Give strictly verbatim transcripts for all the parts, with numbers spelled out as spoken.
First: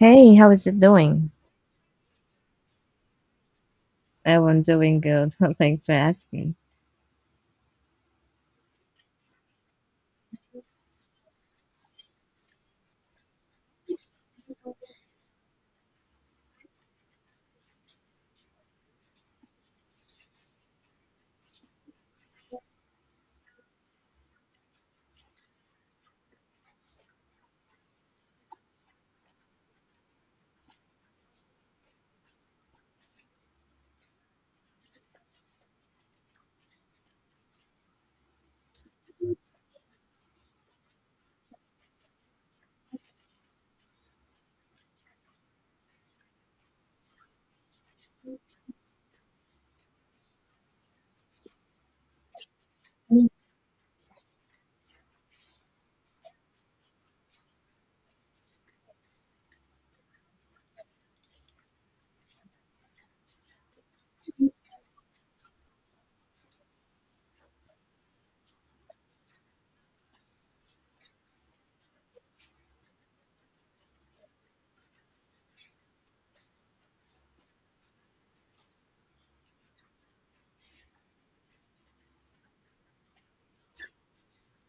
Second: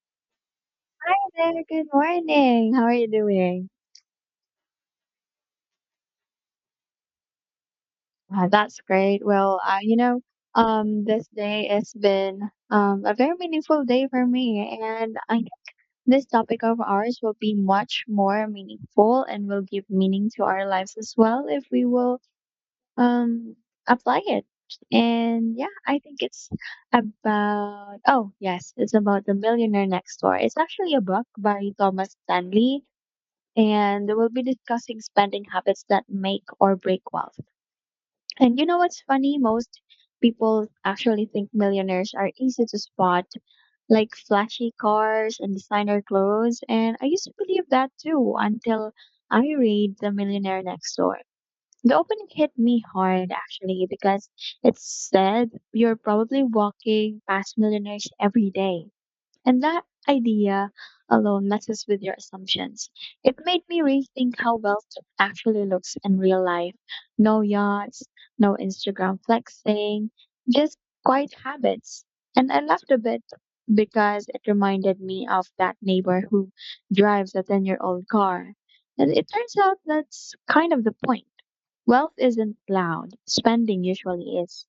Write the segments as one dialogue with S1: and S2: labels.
S1: Hey, how is it doing?
S2: Hey, good morning. How are you doing?
S1: Oh, I'm doing good. Thanks for asking.
S2: Uh, that's great. Well, uh, you know, um, this day has been um, a very meaningful day for me, and I think this topic of ours will be much more meaningful and will give meaning to our lives as well if we will um, apply it. And yeah, I think it's about, oh, yes, it's about The Millionaire Next Door. It's actually a book by Thomas Stanley and we'll be discussing spending habits that make or break wealth. And you know what's funny? Most people actually think millionaires are easy to spot, like flashy cars and designer clothes. And I used to believe that too until I read The Millionaire Next Door. The opening hit me hard actually because it said you're probably walking past millionaires every day. And that idea alone messes with your assumptions. It made me rethink how wealth actually looks in real life. No yachts, no Instagram flexing, just quiet habits. And I laughed a bit because it reminded me of that neighbor who drives a ten year old car. And it turns out that's kind of the point. Wealth isn't loud, spending usually is.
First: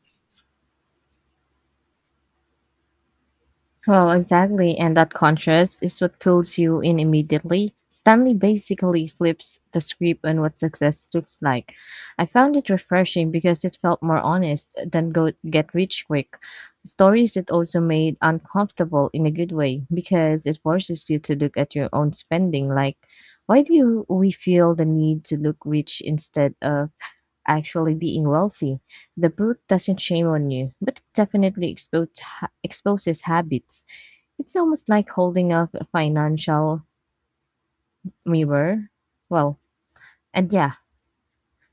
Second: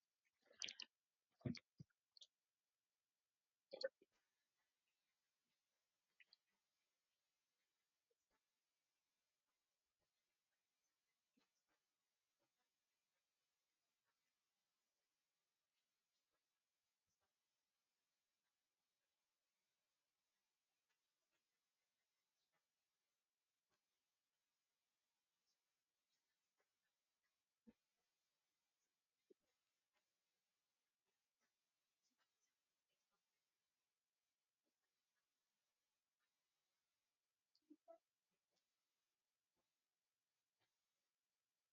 S1: Well, exactly, and that contrast is what pulls you in immediately. Stanley basically flips the script on what success looks like. I found it refreshing because it felt more honest than go get rich quick. Stories that also made uncomfortable in a good way because it forces you to look at your own spending. Like, why do we feel the need to look rich instead of actually being wealthy. The book doesn't shame on you, but it definitely expose, ha- exposes habits. It's almost like holding up a financial mirror. Well, and yeah,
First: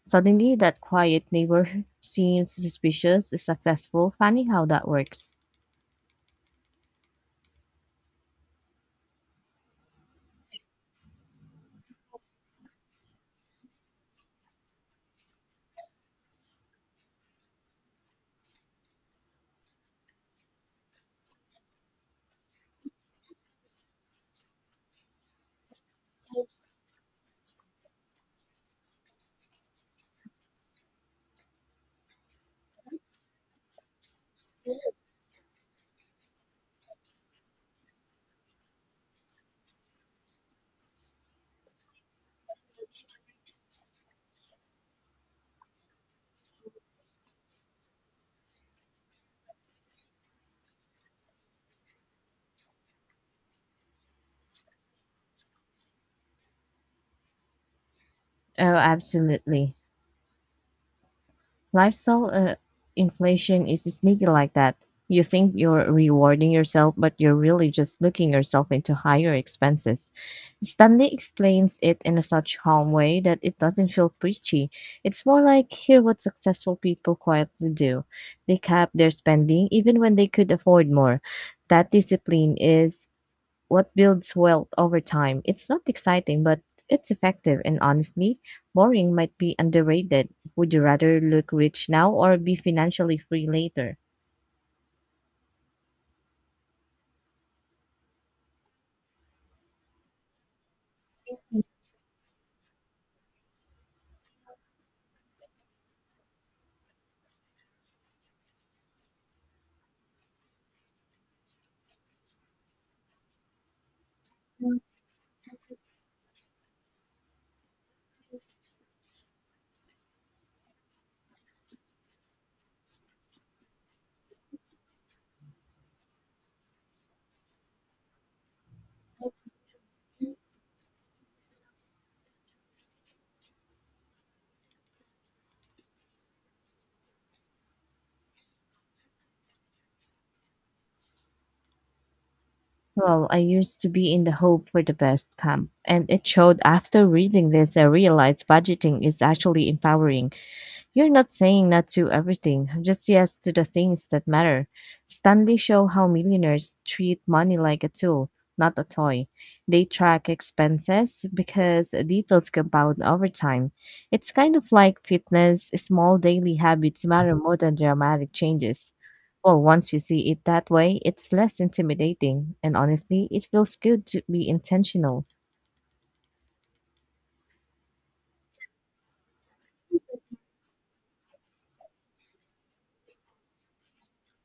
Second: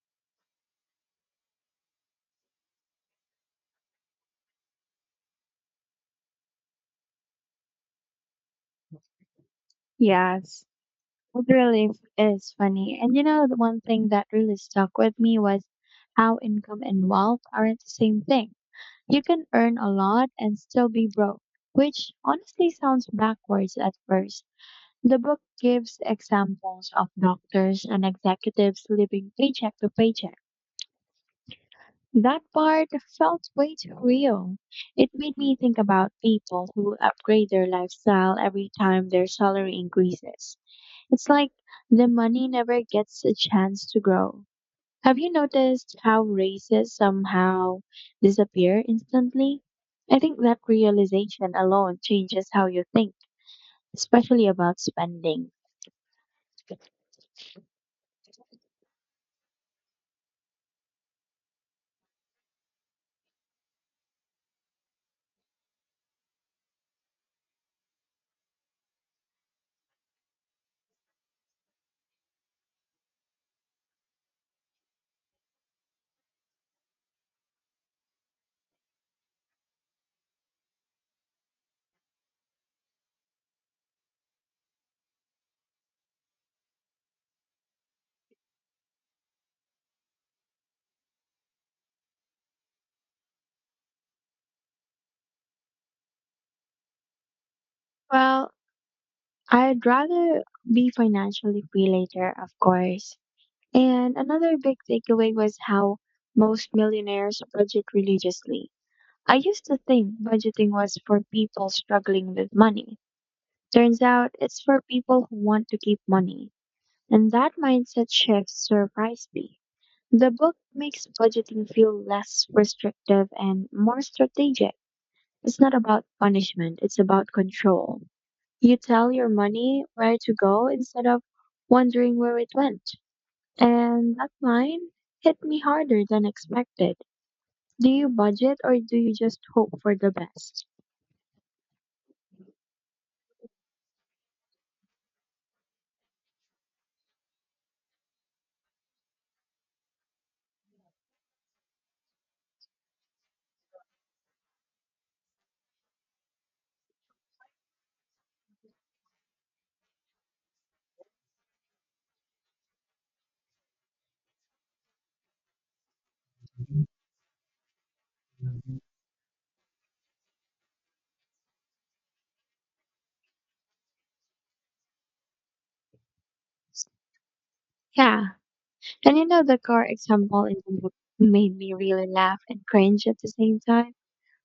S1: suddenly that quiet neighbor seems suspicious, successful. Funny how that works.
S2: Yes. It really is funny. And you know, the one thing that really stuck with me was how income and wealth aren't the same thing. You can earn a lot and still be broke, which honestly sounds backwards at first. The book gives examples of doctors and executives living paycheck to paycheck. That part felt way too real. It made me think about people who upgrade their lifestyle every time their salary increases. It's like the money never gets a chance to grow. Have you noticed how races somehow disappear instantly? I think that realization alone changes how you think, especially about spending.
S1: Oh, absolutely. Lifestyle uh, inflation is sneaky like that. You think you're rewarding yourself, but you're really just looking yourself into higher expenses. Stanley explains it in a such calm way that it doesn't feel preachy. It's more like hear what successful people quietly do. They cap their spending even when they could afford more. That discipline is what builds wealth over time. It's not exciting, but it's effective. And honestly, boring might be underrated. Would you rather look rich now or be financially free later?
S2: Well, I'd rather be financially free later, of course. And another big takeaway was how most millionaires budget religiously. I used to think budgeting was for people struggling with money, turns out it's for people who want to keep money, and that mindset shift surprised me. The book makes budgeting feel less restrictive and more strategic. It's not about punishment, it's about control. You tell your money where to go instead of wondering where it went. And that line hit me harder than expected. Do you budget or do you just hope for the best?
S1: Well, I used to be in the hope for the best camp, and it showed after reading this, I realized budgeting is actually empowering. You're not saying not to everything, just yes to the things that matter. Stanley show how millionaires treat money like a tool, not a toy. They track expenses because details compound over time. It's kind of like fitness, small daily habits matter more than dramatic changes. Well, once you see it that way, it's less intimidating, and honestly, it feels good to be intentional.
S2: Yeah, and you know, the car example in the book made me really laugh and cringe at the same time.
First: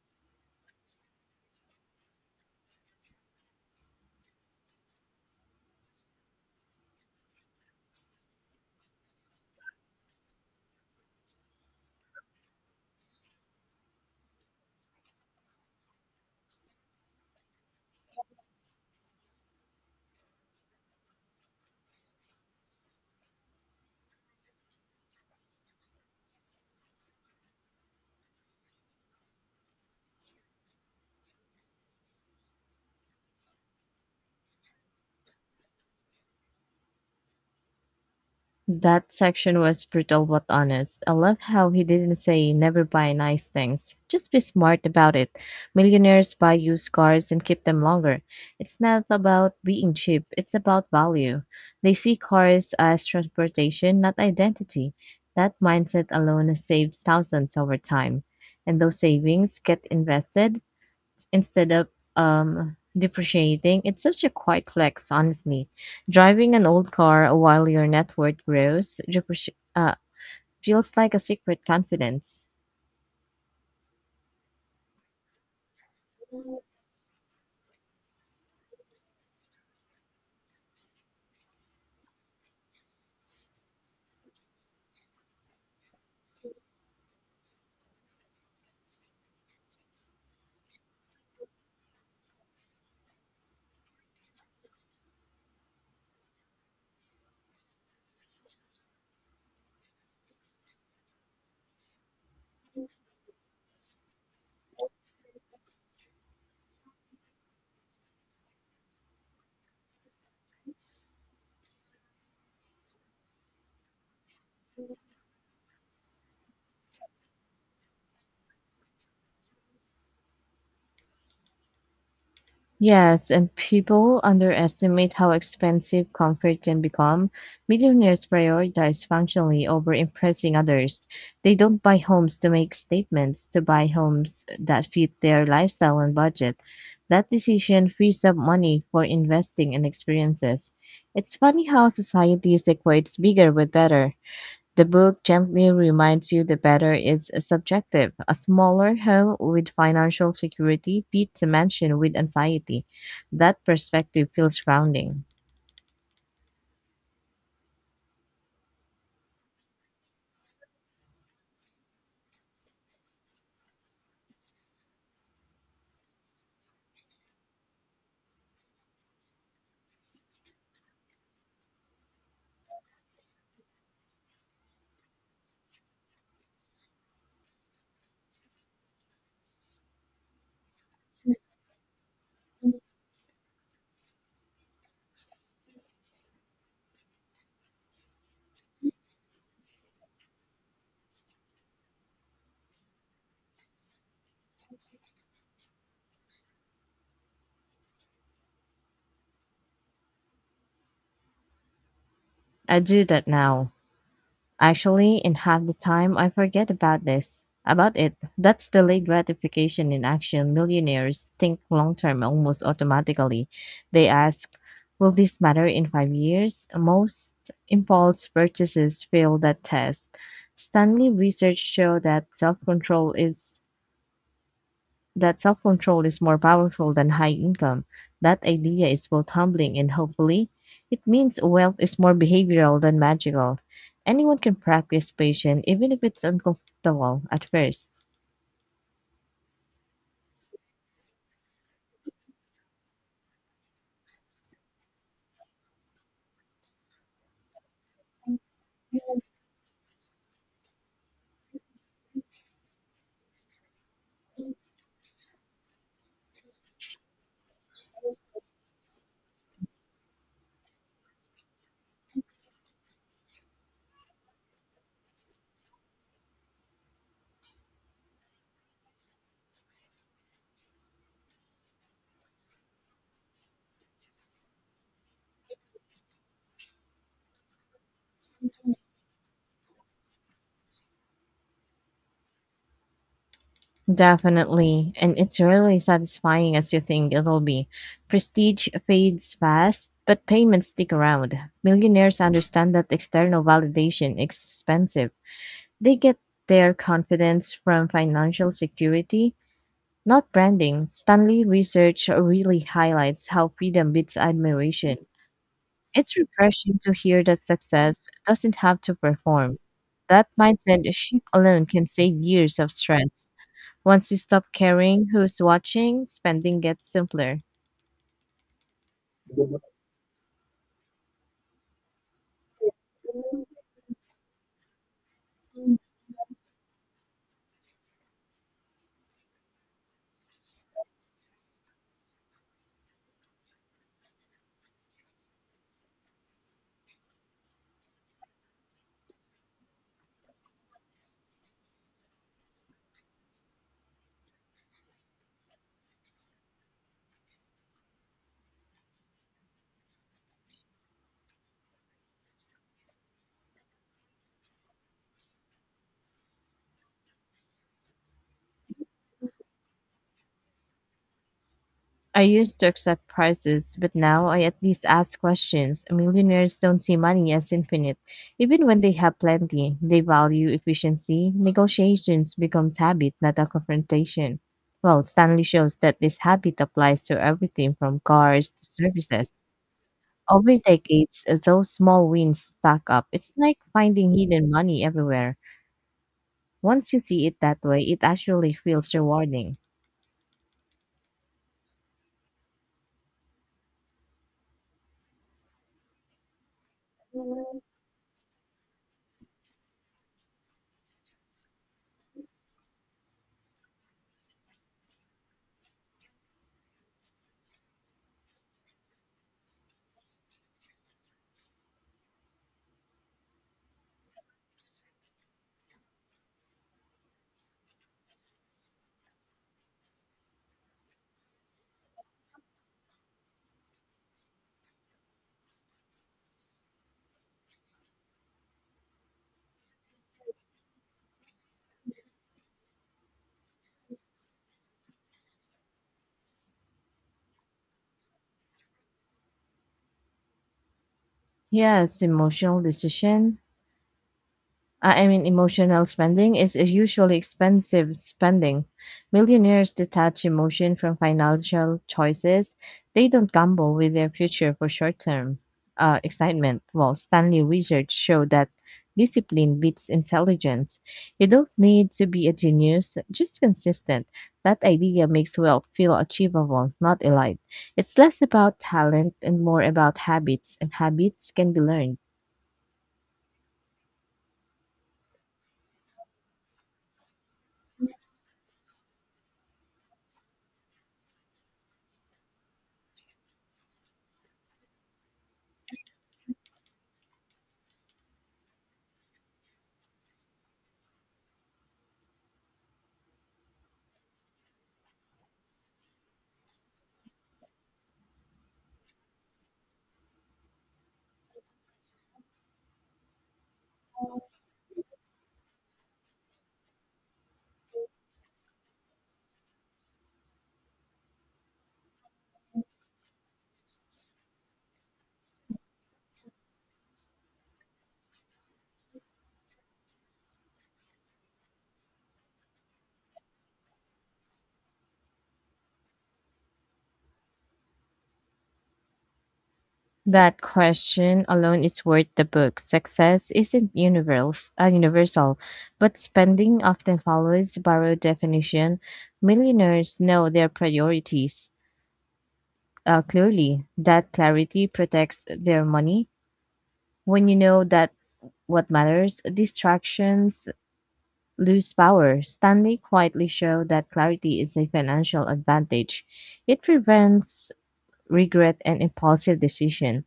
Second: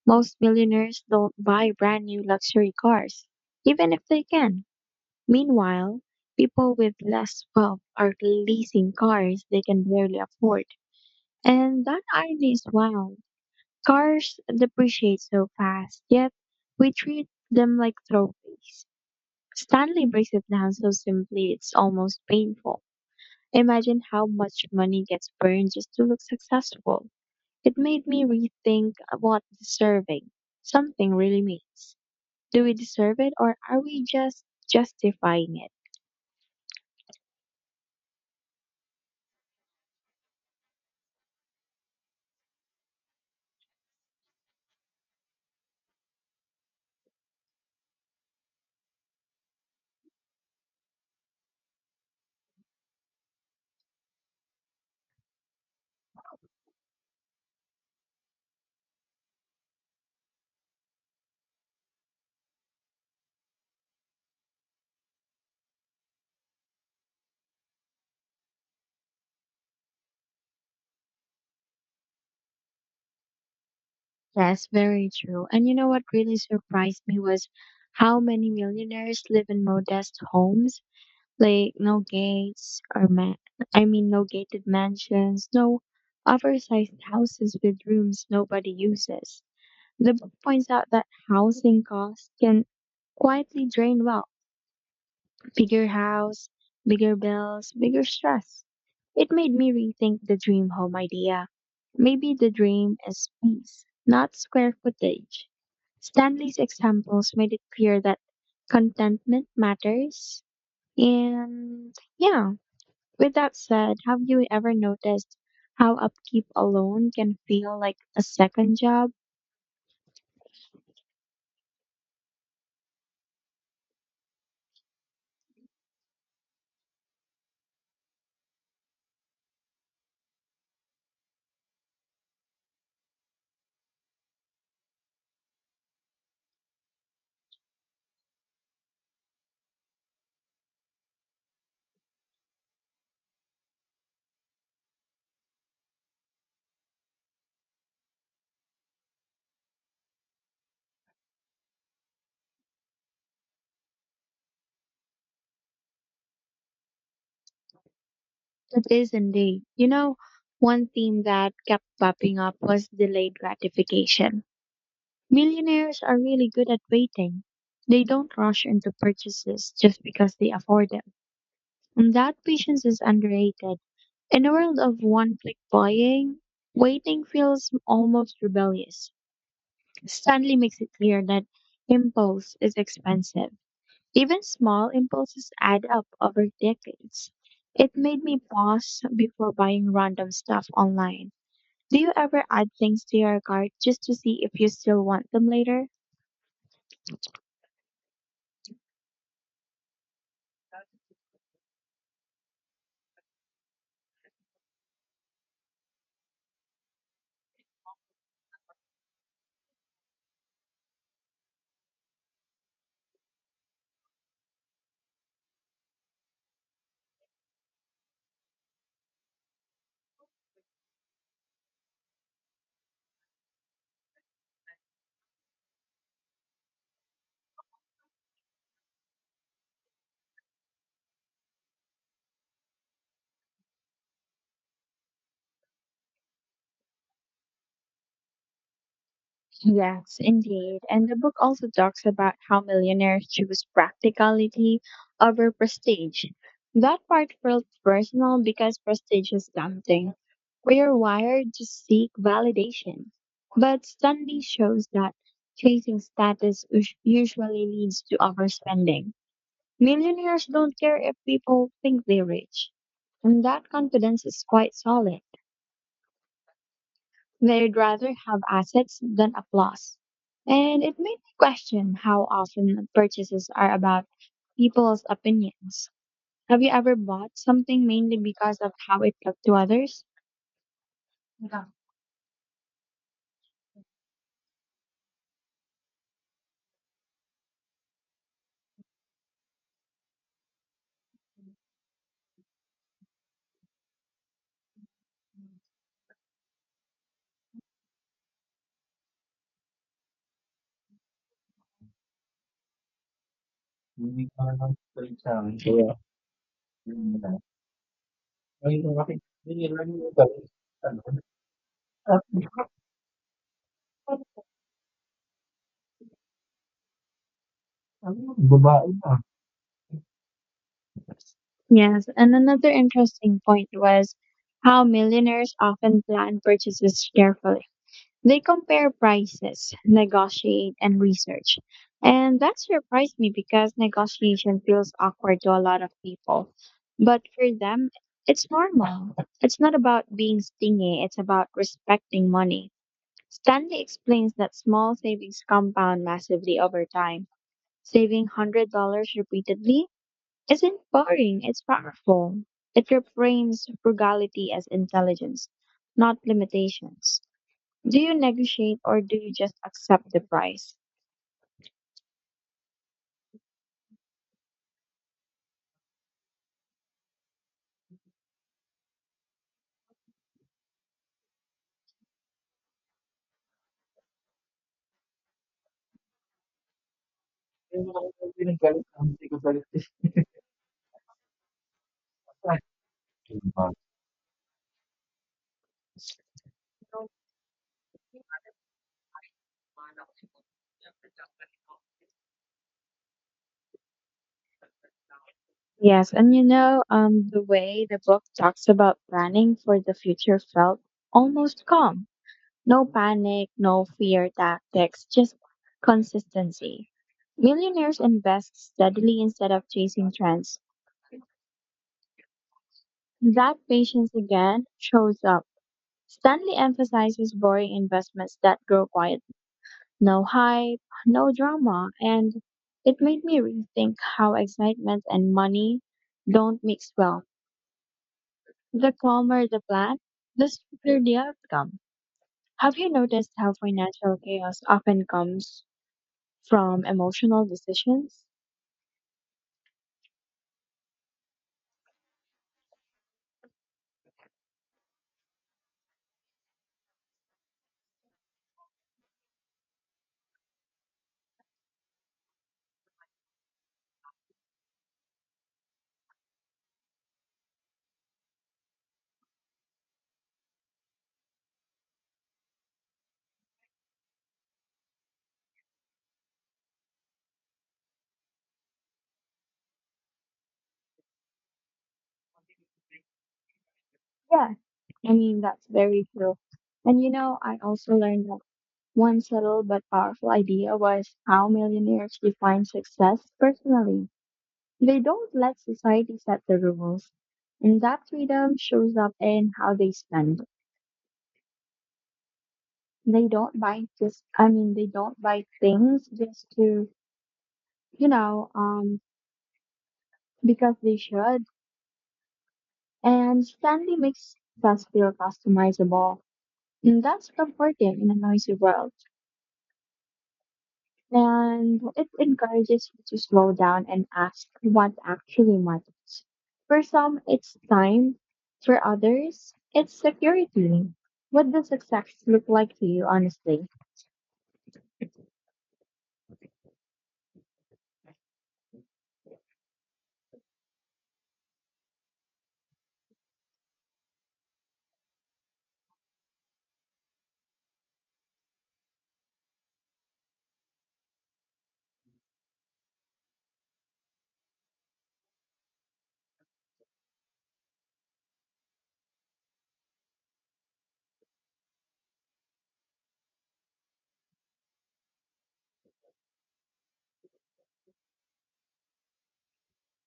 S2: Most millionaires don't buy brand new luxury cars, even if they can. Meanwhile, people with less wealth are leasing cars they can barely afford. And that irony is wild. Cars depreciate so fast, yet we treat them like trophies. Stanley breaks it down so simply it's almost painful. Imagine how much money gets burned just to look successful. It made me rethink what deserving something really means. Do we deserve it or are we just justifying it?
S1: That section was brutal but honest. I love how he didn't say never buy nice things. Just be smart about it. Millionaires buy used cars and keep them longer. It's not about being cheap, it's about value. They see cars as transportation, not identity. That mindset alone saves thousands over time. And those savings get invested instead of um depreciating. It's such a quiet flex, honestly. Driving an old car while your net worth grows depreci- uh, feels like a secret confidence.
S2: Yes, very true. And you know what really surprised me was how many millionaires live in modest homes, like no gates or ma- I mean no gated mansions, no oversized houses with rooms nobody uses. The book points out that housing costs can quietly drain wealth. Bigger house, bigger bills, bigger stress. It made me rethink the dream home idea. Maybe the dream is peace, not square footage. Stanley's examples made it clear that contentment matters. And yeah, with that said, have you ever noticed how upkeep alone can feel like a second job?
S1: Yes, and people underestimate how expensive comfort can become. Millionaires prioritize functionally over impressing others. They don't buy homes to make statements, to buy homes that fit their lifestyle and budget. That decision frees up money for investing in experiences. It's funny how society equates bigger with better. The book gently reminds you the better is subjective. A smaller home with financial security beats a mansion with anxiety. That perspective feels grounding.
S2: It is indeed. You know, one theme that kept popping up was delayed gratification. Millionaires are really good at waiting. They don't rush into purchases just because they afford them. And that patience is underrated. In a world of one click buying, waiting feels almost rebellious. Stanley makes it clear that impulse is expensive. Even small impulses add up over decades. It made me pause before buying random stuff online. Do you ever add things to your cart just to see if you still want them later?
S1: I do that now. Actually, in half the time I forget about this. About it. That's delayed gratification in action. Millionaires think long term almost automatically. They ask, will this matter in five years? Most impulse purchases fail that test. Stanley research show that self control is that self control is more powerful than high income. That idea is both humbling and hopefully, it means wealth is more behavioral than magical. Anyone can practice patience, even if it's uncomfortable at first.
S2: Yes, indeed. And the book also talks about how millionaires choose practicality over prestige. That part felt personal because prestige is tempting. We are wired to seek validation. But Stanley shows that chasing status us- usually leads to overspending. Millionaires don't care if people think they're rich. And that confidence is quite solid. They'd rather have assets than applause. And it made me question how often purchases are about people's opinions. Have you ever bought something mainly because of how it looked to others? Yeah.
S1: Definitely, and it's really satisfying as you think it'll be. Prestige fades fast, but payments stick around. Millionaires understand that external validation is expensive. They get their confidence from financial security. Not branding, Stanley research really highlights how freedom beats admiration. It's refreshing to hear that success doesn't have to perform. That mindset shift alone can save years of stress. Once you stop caring who's watching, spending gets simpler.
S2: Yes, and another interesting point was how millionaires often plan purchases carefully. They compare prices, negotiate, and research. And that surprised me because negotiation feels awkward to a lot of people. But for them, it's normal. It's not about being stingy, it's about respecting money. Stanley explains that small savings compound massively over time. Saving one hundred dollars repeatedly isn't boring, it's powerful. It reframes frugality as intelligence, not limitations. Do you negotiate or do you just accept the price?
S1: I used to accept prices, but now I at least ask questions. Millionaires don't see money as infinite. Even when they have plenty, they value efficiency. Negotiations becomes habit, not a confrontation. Well, Stanley shows that this habit applies to everything from cars to services. Over decades, uh, those small wins stack up. It's like finding hidden money everywhere. Once you see it that way, it actually feels rewarding.
S2: Yes, and you know, um, the way the book talks about planning for the future felt almost calm. No panic, no fear tactics, just consistency. Millionaires invest steadily instead of chasing trends. That patience again shows up. Stanley emphasizes boring investments that grow quietly. No hype, no drama, and it made me rethink how excitement and money don't mix well. The calmer the plan, the smoother the outcome. Have you noticed how financial chaos often comes from emotional decisions?
S1: Yes, emotional decision. I I mean, emotional spending is a usually expensive spending. Millionaires detach emotion from financial choices. They don't gamble with their future for short term uh, excitement. Well, Stanley research showed that discipline beats intelligence. You don't need to be a genius, just consistent. That idea makes wealth feel achievable, not elite. It's less about talent and more about habits, and habits can be learned.
S2: Yeah, I mean, that's very true. And you know, I also learned that one subtle but powerful idea was how millionaires define success personally. They don't let society set the rules, and that freedom shows up in how they spend. They don't buy just, I mean, they don't buy things just to, you know, um, because they should. And Stanley makes us feel customizable, and that's comforting in a noisy world. And it encourages you to slow down and ask what actually matters. For some, it's time. For others, it's security. What does success look like to you, honestly?
S1: That question alone is worth the book. Success isn't universal, uh, universal, but spending often follows borrowed definition. Millionaires know their priorities uh, clearly. That clarity protects their money. When you know that what matters, distractions lose power. Stanley quietly showed that clarity is a financial advantage. It prevents regret and impulsive decision.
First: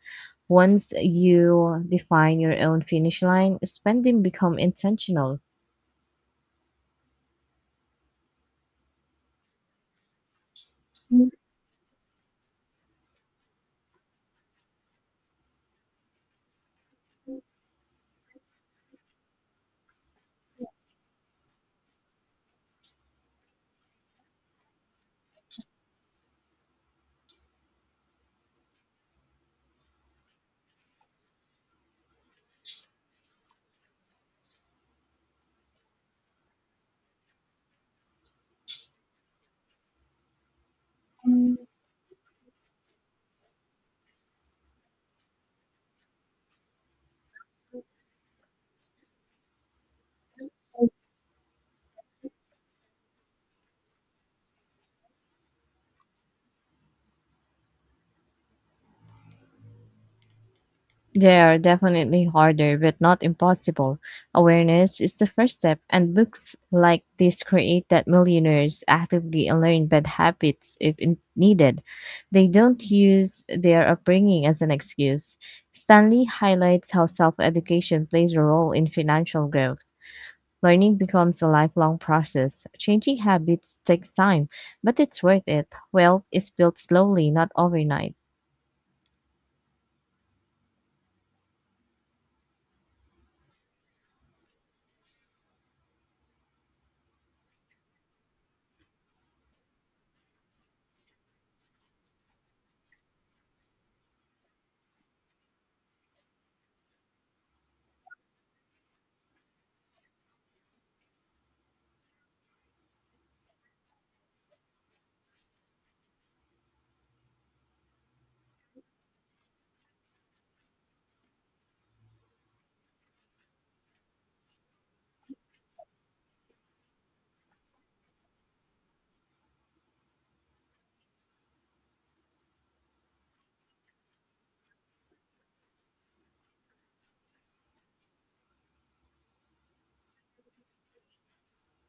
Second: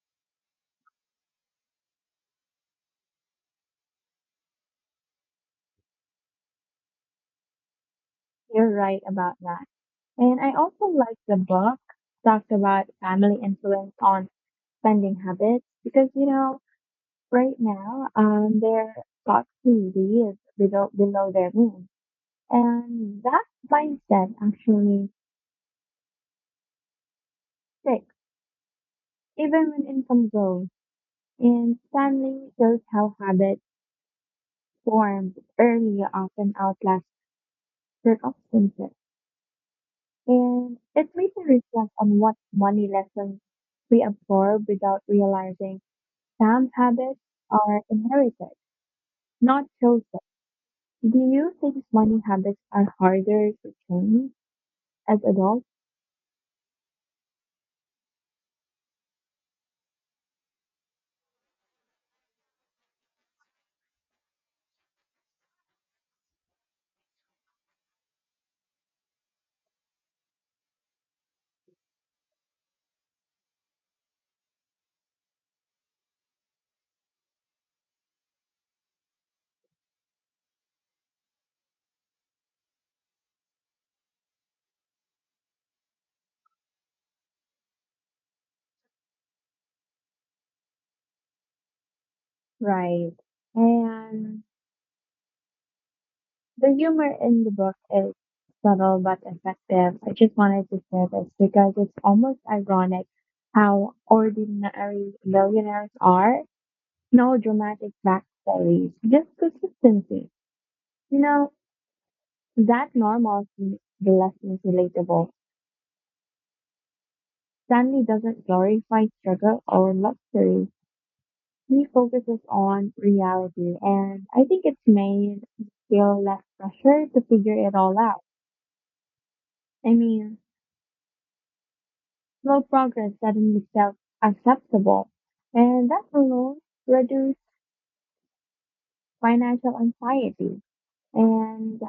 S1: Once you define your own finish line, spending become intentional.
S2: You're right about that. And I also like the book talked about family influence on spending habits because, you know, right now, um, their thoughts really is below, below their means. And that mindset actually sticks, even when income grows. And Stanley shows how habits formed early often outlast circumstances. And it makes me reflect on what money lessons we absorb without realizing some habits are inherited, not chosen. Do you think money habits are harder to change as adults?
S1: They are definitely harder, but not impossible. Awareness is the first step, and books like this create that millionaires actively learn bad habits if in- needed. They don't use their upbringing as an excuse. Stanley highlights how self education plays a role in financial growth. Learning becomes a lifelong process. Changing habits takes time, but it's worth it. Wealth is built slowly, not overnight.
S2: Right. And the humor in the book is subtle but effective. I just wanted to share this because it's almost ironic how ordinary millionaires are. No dramatic backstories, just consistency. You know, that normal seems the less relatable. Stanley doesn't glorify struggle or luxury. He focuses on reality, and I think it's made you feel less pressure to figure it all out. I mean, slow progress doesn't itself acceptable, and that alone reduces financial anxiety. And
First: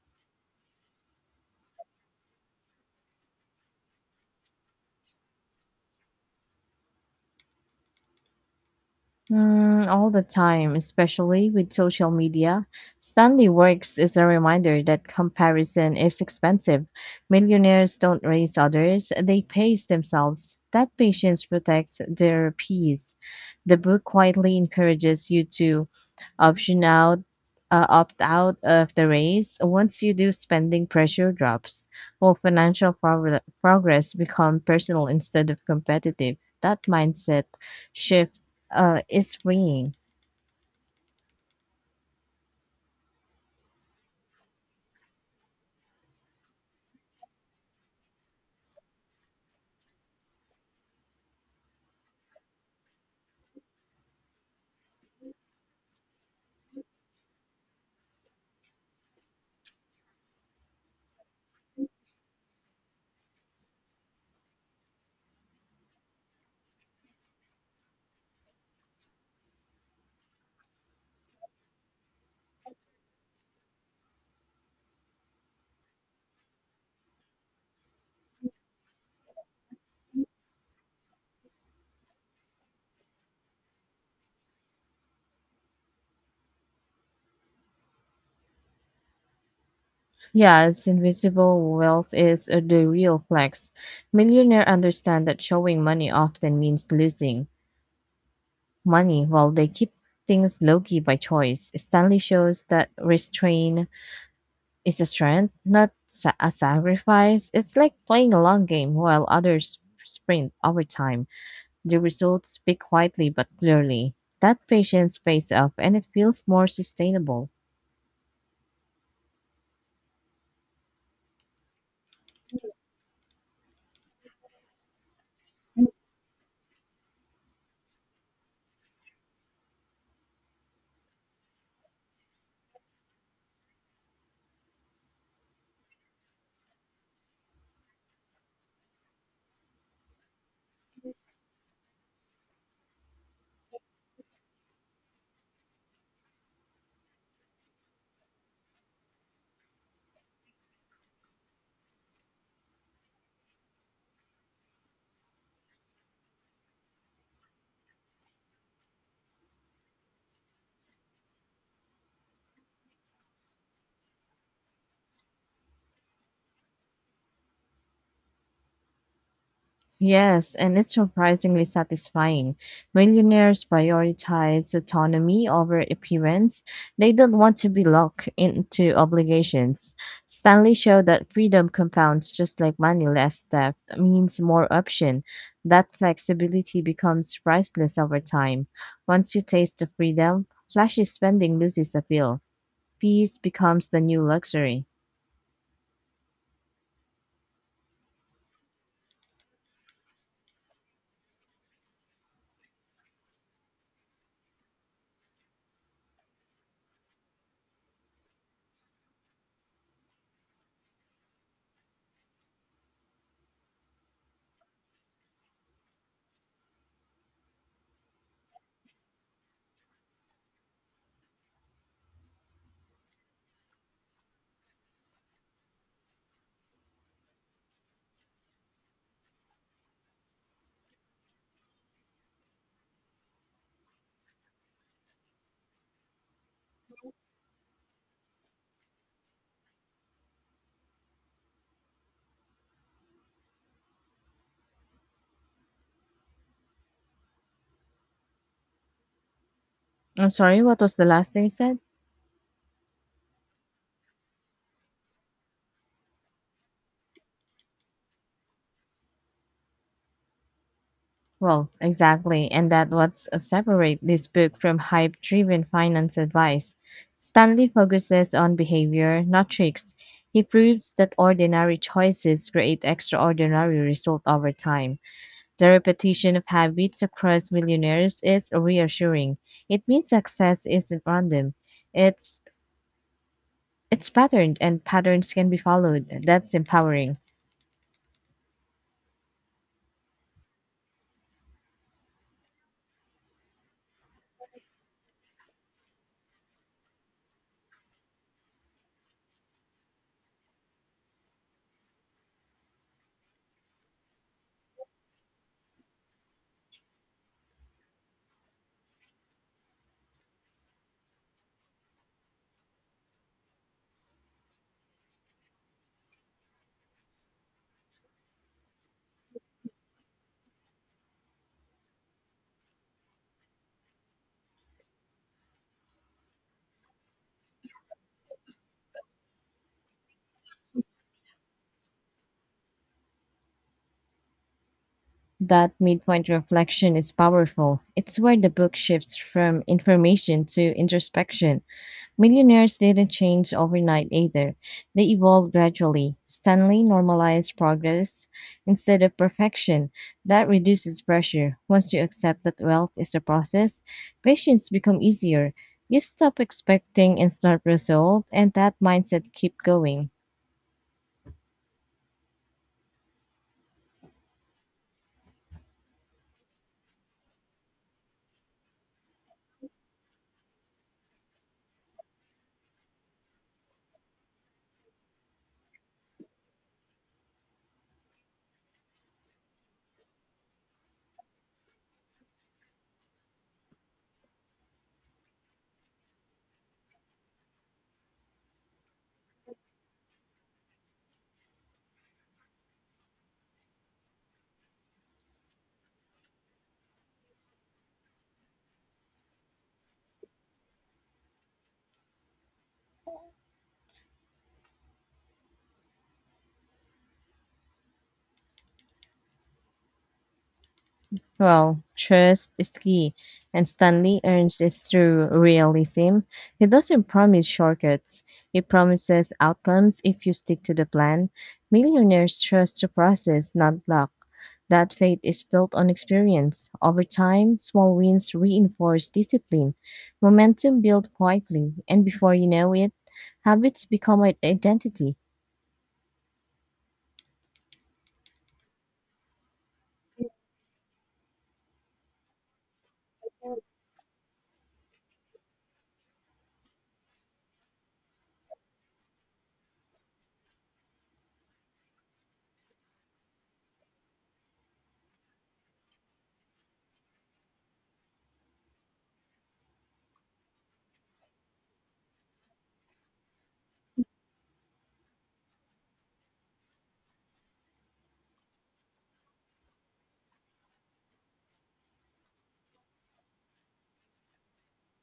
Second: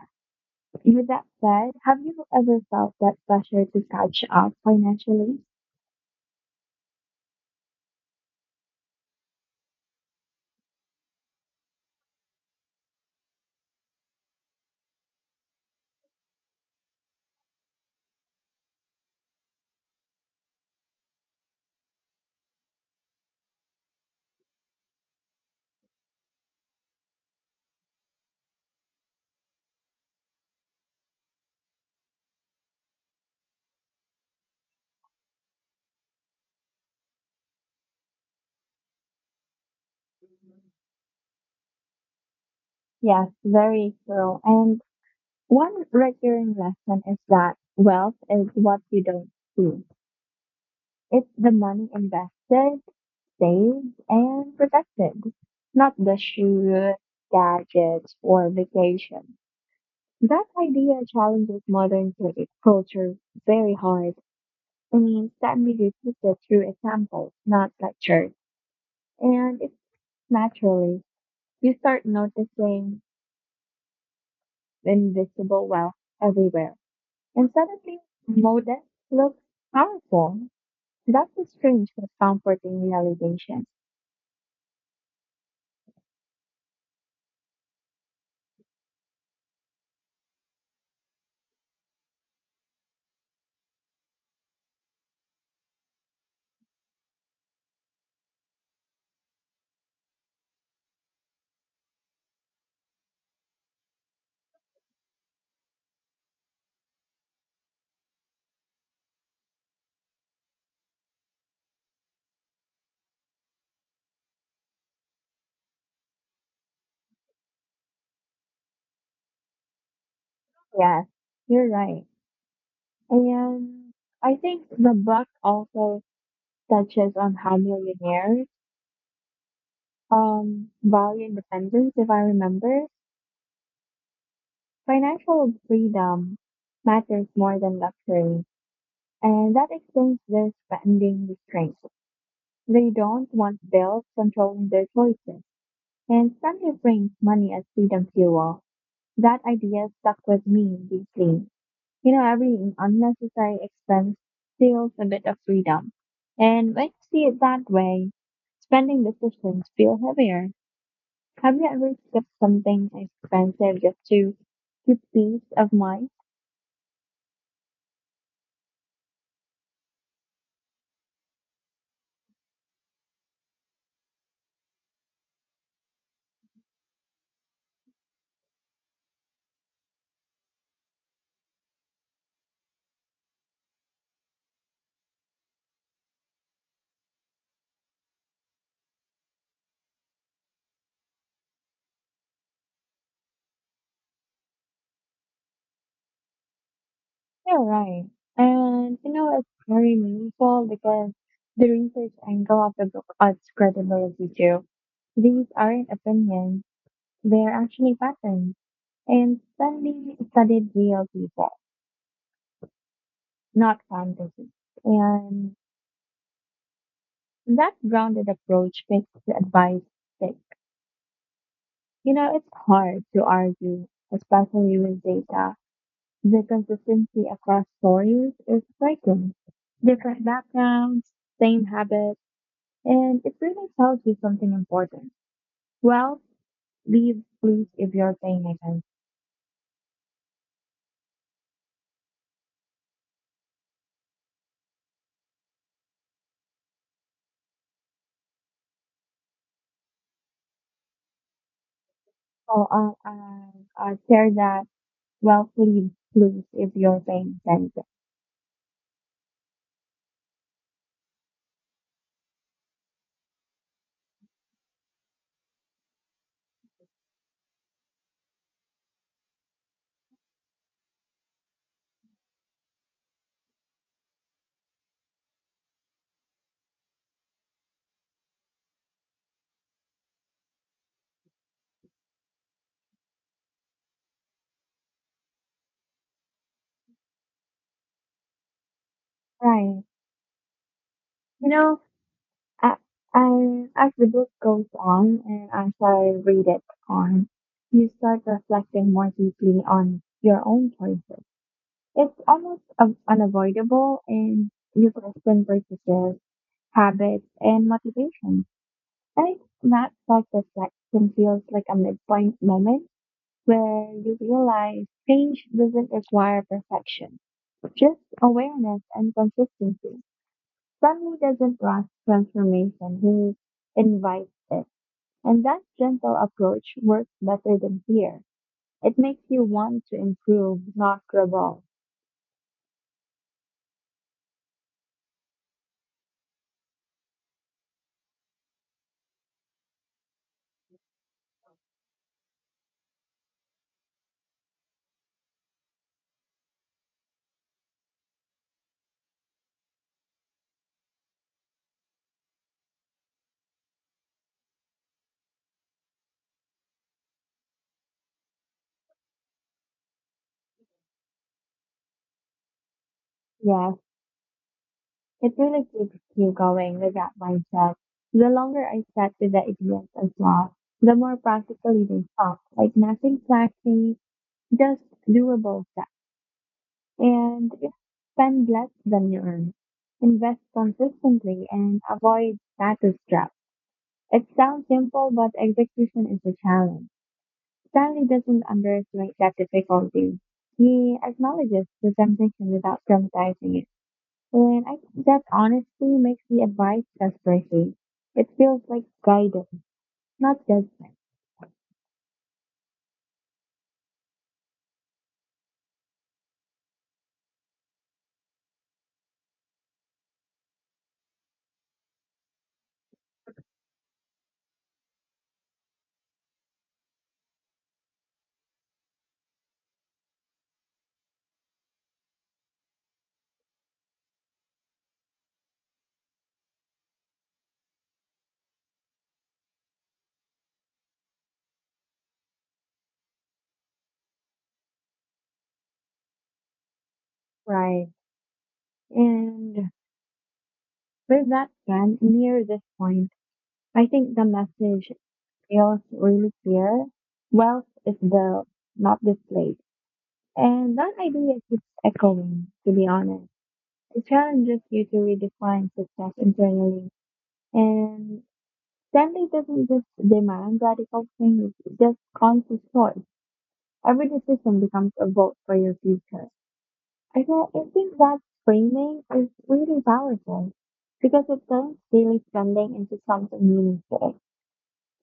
S2: with that said, have you ever felt that pressure to catch up financially?
S1: Mm, all the time, especially with social media. Stanley Works is a reminder that comparison is expensive. Millionaires don't raise others, they pace themselves. That patience protects their peace. The book quietly encourages you to option out, uh, opt out of the race. Once you do, spending pressure drops, while financial progr- progress become personal instead of competitive. That mindset shift uh, is freeing.
S2: Yes, very true. And one recurring lesson is that wealth is what you don't see. It's the money invested, saved, and protected, not the shoes, gadgets, or vacation. That idea challenges modern cu- culture very hard and can be repeated through examples, not lectures. And it's naturally, you start noticing invisible wealth everywhere. And suddenly, modest looks powerful. That's a strange but comforting realization.
S1: Yes, invisible wealth is uh, the real flex. Millionaires understand that showing money often means losing money while they keep things low key by choice. Stanley shows that restraint is a strength, not sa- a sacrifice. It's like playing a long game while others sprint over time. The results speak quietly but clearly. That patience pays off and it feels more sustainable.
S2: Yes, you're right. And I think the book also touches on how millionaires um value independence, if I remember. Financial freedom matters more than luxury. And that explains their spending restraint. They don't want bells controlling their choices. And somebody frames money as freedom fuel. That idea stuck with me deeply. You know, every unnecessary expense steals a bit of freedom. And when you see it that way, spending decisions feel heavier. Have you ever skipped something expensive just to keep peace of mind?
S1: Yes, and it's surprisingly satisfying. Millionaires prioritize autonomy over appearance. They don't want to be locked into obligations. Stanley showed that freedom compounds just like money less debt means more option. That flexibility becomes priceless over time. Once you taste the freedom, flashy spending loses appeal. Peace becomes the new luxury.
S2: You're right. And you know, it's very meaningful because the research angle of the book adds credibility too. These aren't opinions, they're actually patterns. And study studied real people, not fantasies. And that grounded approach makes the advice stick. You know, it's hard to argue, especially with data. The consistency across stories is striking. Different backgrounds, same habits. And it really tells you something important. Well, leaves, please, if you're paying attention.
S1: I'm sorry, what was the last thing you said?
S2: Oh, uh, uh, uh, share that. Well, please, please, if you're paying attention.
S1: Well, exactly, and that what's uh, separate this book from hype-driven finance advice. Stanley focuses on behavior, not tricks. He proves that ordinary choices create extraordinary result over time. The repetition of habits across millionaires is reassuring. It means success isn't random. It's it's patterned and patterns can be followed. That's empowering.
S2: Right. You know, I, I, as the book goes on and as I read it on, you start reflecting more deeply on your own choices. It's almost un- unavoidable and you question purchases, habits, and motivation. I think that self reflection feels like a midpoint moment where you realize change doesn't require perfection, just awareness and consistency. Sunny doesn't rush transformation, he invites it. And that gentle approach works better than fear. It makes you want to improve, not rebel.
S1: That midpoint reflection is powerful. It's where the book shifts from information to introspection. Millionaires didn't change overnight either. They evolved gradually. Stanley normalized progress instead of perfection. That reduces pressure. Once you accept that wealth is a process, patience becomes easier. You stop expecting instant result and that mindset keep going.
S2: Yeah, it really keeps you going with that mindset. The longer I sat with the ideas as well, the more practically they felt. Like nothing flashy, just doable stuff. And you spend less than you earn. Invest consistently and avoid status traps. It sounds simple, but execution is a challenge. Stanley doesn't underestimate that difficulty. He acknowledges the temptation without dramatizing it. And I think that honestly makes the advice less brushy. It feels like guidance, not judgment.
S1: Well, trust is key, and Stanley earns it through realism. He doesn't promise shortcuts, he promises outcomes if you stick to the plan. Millionaires trust the process, not luck. That faith is built on experience. Over time, small wins reinforce discipline. Momentum builds quietly, and before you know it, habits become an identity.
S2: Right. And with that said, near this point, I think the message feels really clear. Wealth is built, not displayed. And that idea keeps echoing, to be honest. It challenges you to redefine success internally. And Stanley doesn't just demand radical change, it just conscious choice. Every decision becomes a vote for your future. I think, I think that framing is really powerful because it turns daily spending into something meaningful.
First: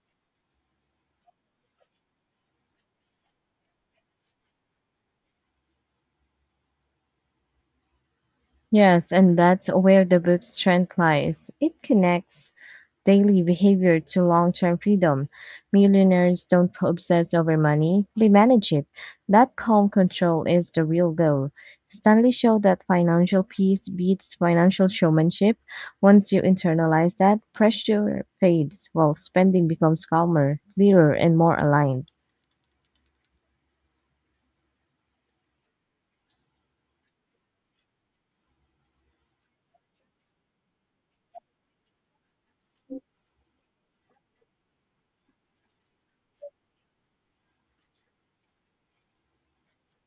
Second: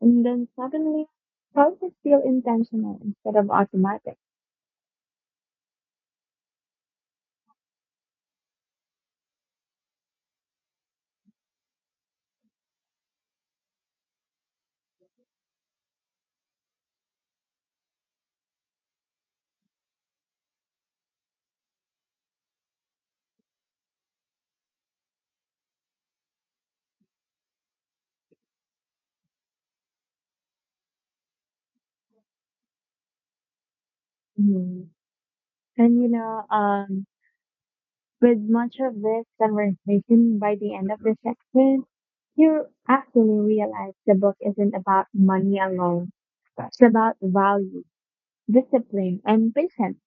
S2: And then suddenly, choices feel intentional instead of automatic.
S1: Yes, and that's where the book's strength lies. It connects daily behavior to long term freedom. Millionaires don't obsess over money, they manage it. That calm control is the real goal. Stanley showed that financial peace beats financial showmanship. Once you internalize that, pressure fades while spending becomes calmer, clearer, and more aligned.
S2: Mhm. And you know, um, with much of this conversation, by the end of the section, you actually realize the book isn't about money alone. It's about value, discipline, and patience.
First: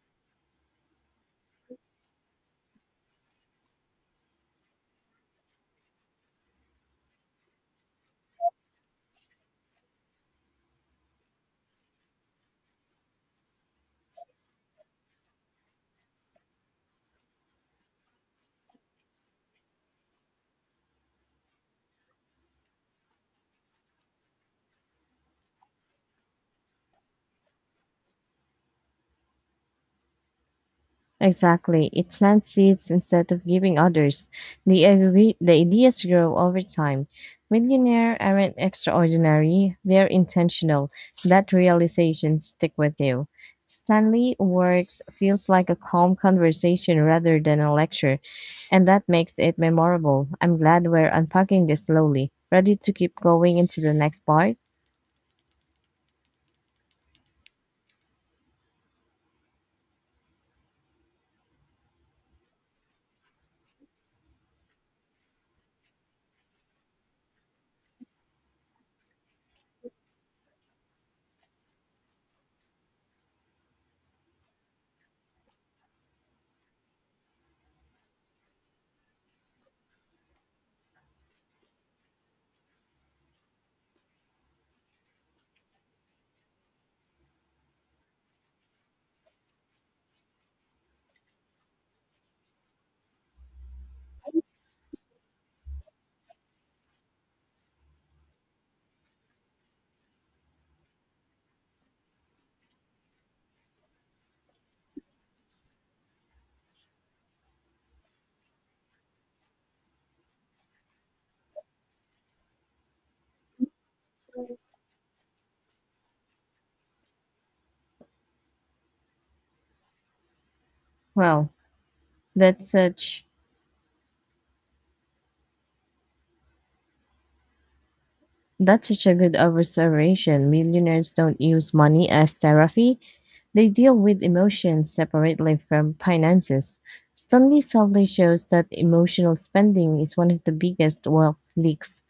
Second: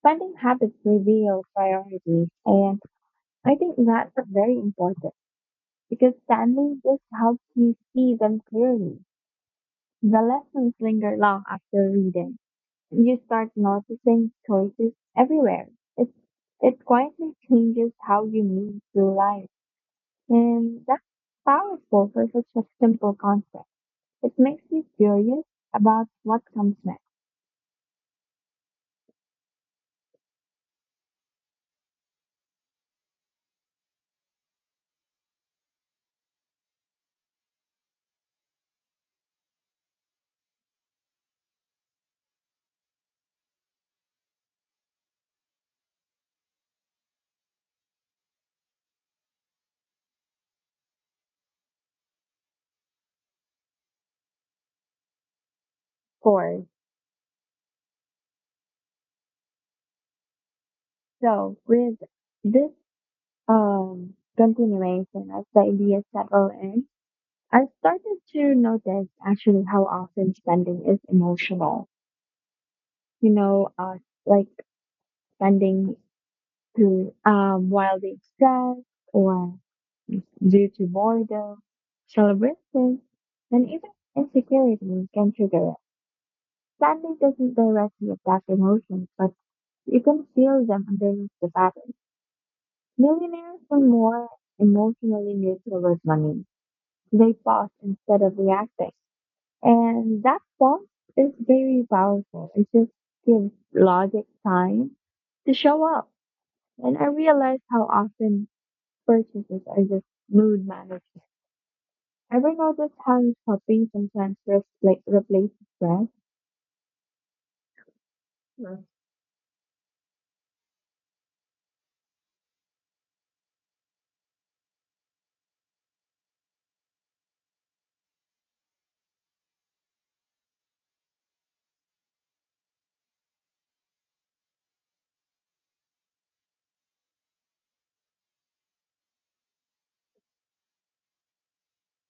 S2: Spending habits reveal priorities, and I think that's very important because suddenly this helps you see them clearly. The lessons linger long after reading. You start noticing choices everywhere. It it quietly changes how you move through life, and that's powerful for such a simple concept. It makes you curious about what comes next.
S1: Exactly. It plants seeds instead of giving others. The, agree- the ideas grow over time. Millionaires aren't extraordinary, they're intentional. That realization stick with you. Stanley Works feels like a calm conversation rather than a lecture, and that makes it memorable. I'm glad we're unpacking this slowly. Ready to keep going into the next part?
S2: Four. So with this um continuation as the idea settled in, I started to notice actually how often spending is emotional. You know, uh, like spending through um while being stressed or due to boredom, celebration, and even insecurity can trigger it. Spending doesn't directly affect emotions, but you can feel them underneath the pattern. Millionaires are more emotionally neutral with money. They pause instead of reacting. And that pause is very powerful. It just gives logic time to show up. And I realize how often purchases are just mood management. Ever notice how shopping sometimes repla- replaces stress? Mm.
S1: Well, that's such that's such a good observation. Millionaires don't use money as therapy. They deal with emotions separately from finances. Stanley subtly shows that emotional spending is one of the biggest wealth leaks.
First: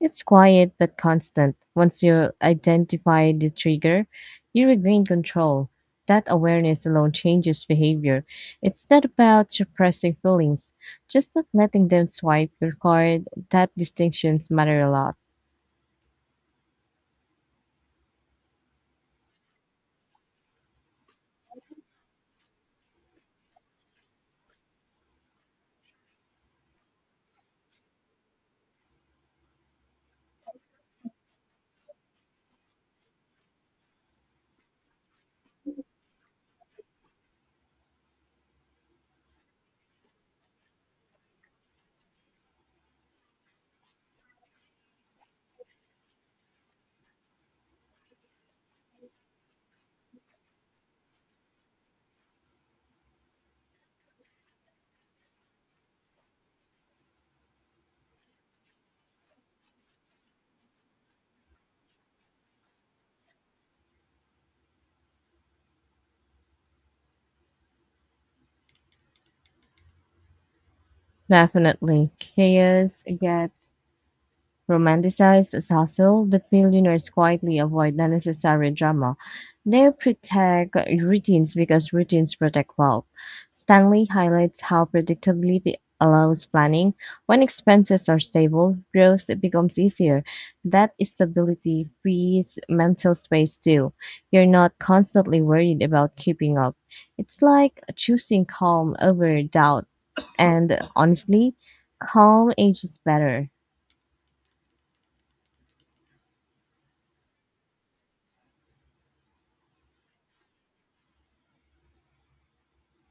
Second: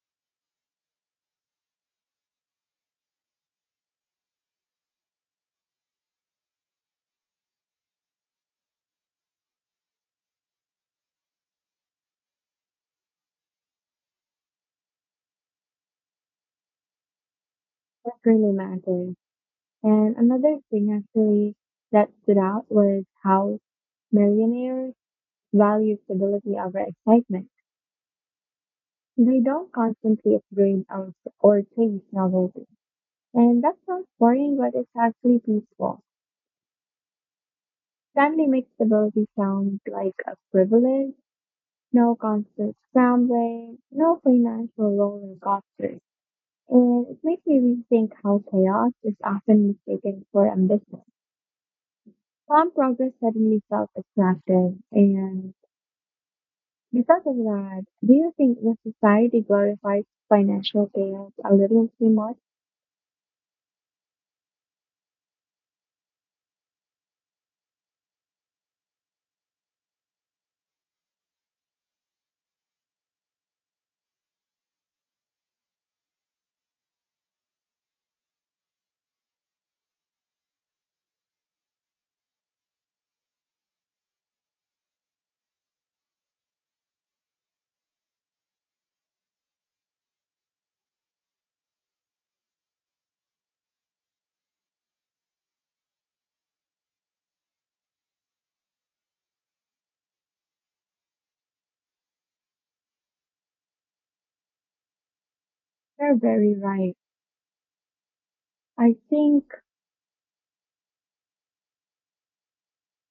S1: It's quiet but constant. Once you identify the trigger, you regain control. That awareness alone changes behavior. It's not about suppressing feelings, just not letting them swipe your card. That distinctions matter a lot.
S2: That really matters. And another thing actually that stood out was how millionaires value stability over excitement. They don't constantly upgrade or, or chase novelty. And that sounds boring, but it's actually peaceful. Stanley makes stability sound like a privilege, no constant scrambling, no financial roller coasters. And it makes me rethink how chaos is often mistaken for ambition. Some progress suddenly felt attractive, and because of that, do you think the society glorifies financial chaos a little too much?
S1: Definitely. Chaos get romanticized as hustle, but millionaires quietly avoid unnecessary drama. They protect routines because routines protect wealth. Stanley highlights how predictability allows planning. When expenses are stable, growth becomes easier. That stability frees mental space too. You're not constantly worried about keeping up. It's like choosing calm over doubt and honestly, calm age is better.
S2: You're very right. I think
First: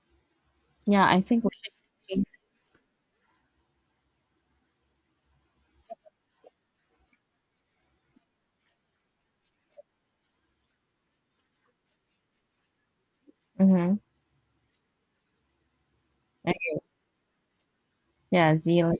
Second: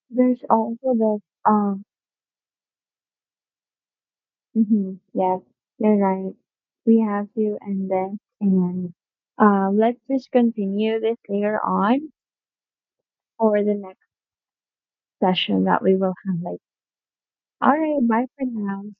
S2: there's also
S1: Yeah,
S2: the
S1: I think we should
S2: uh,
S1: take
S2: mhm, yes, you're right. We have to end this and uh, let's just continue this later on for the
S1: hmm.
S2: next session that we will have. Like, all right, bye for
S1: Yeah, see
S2: now.
S1: you.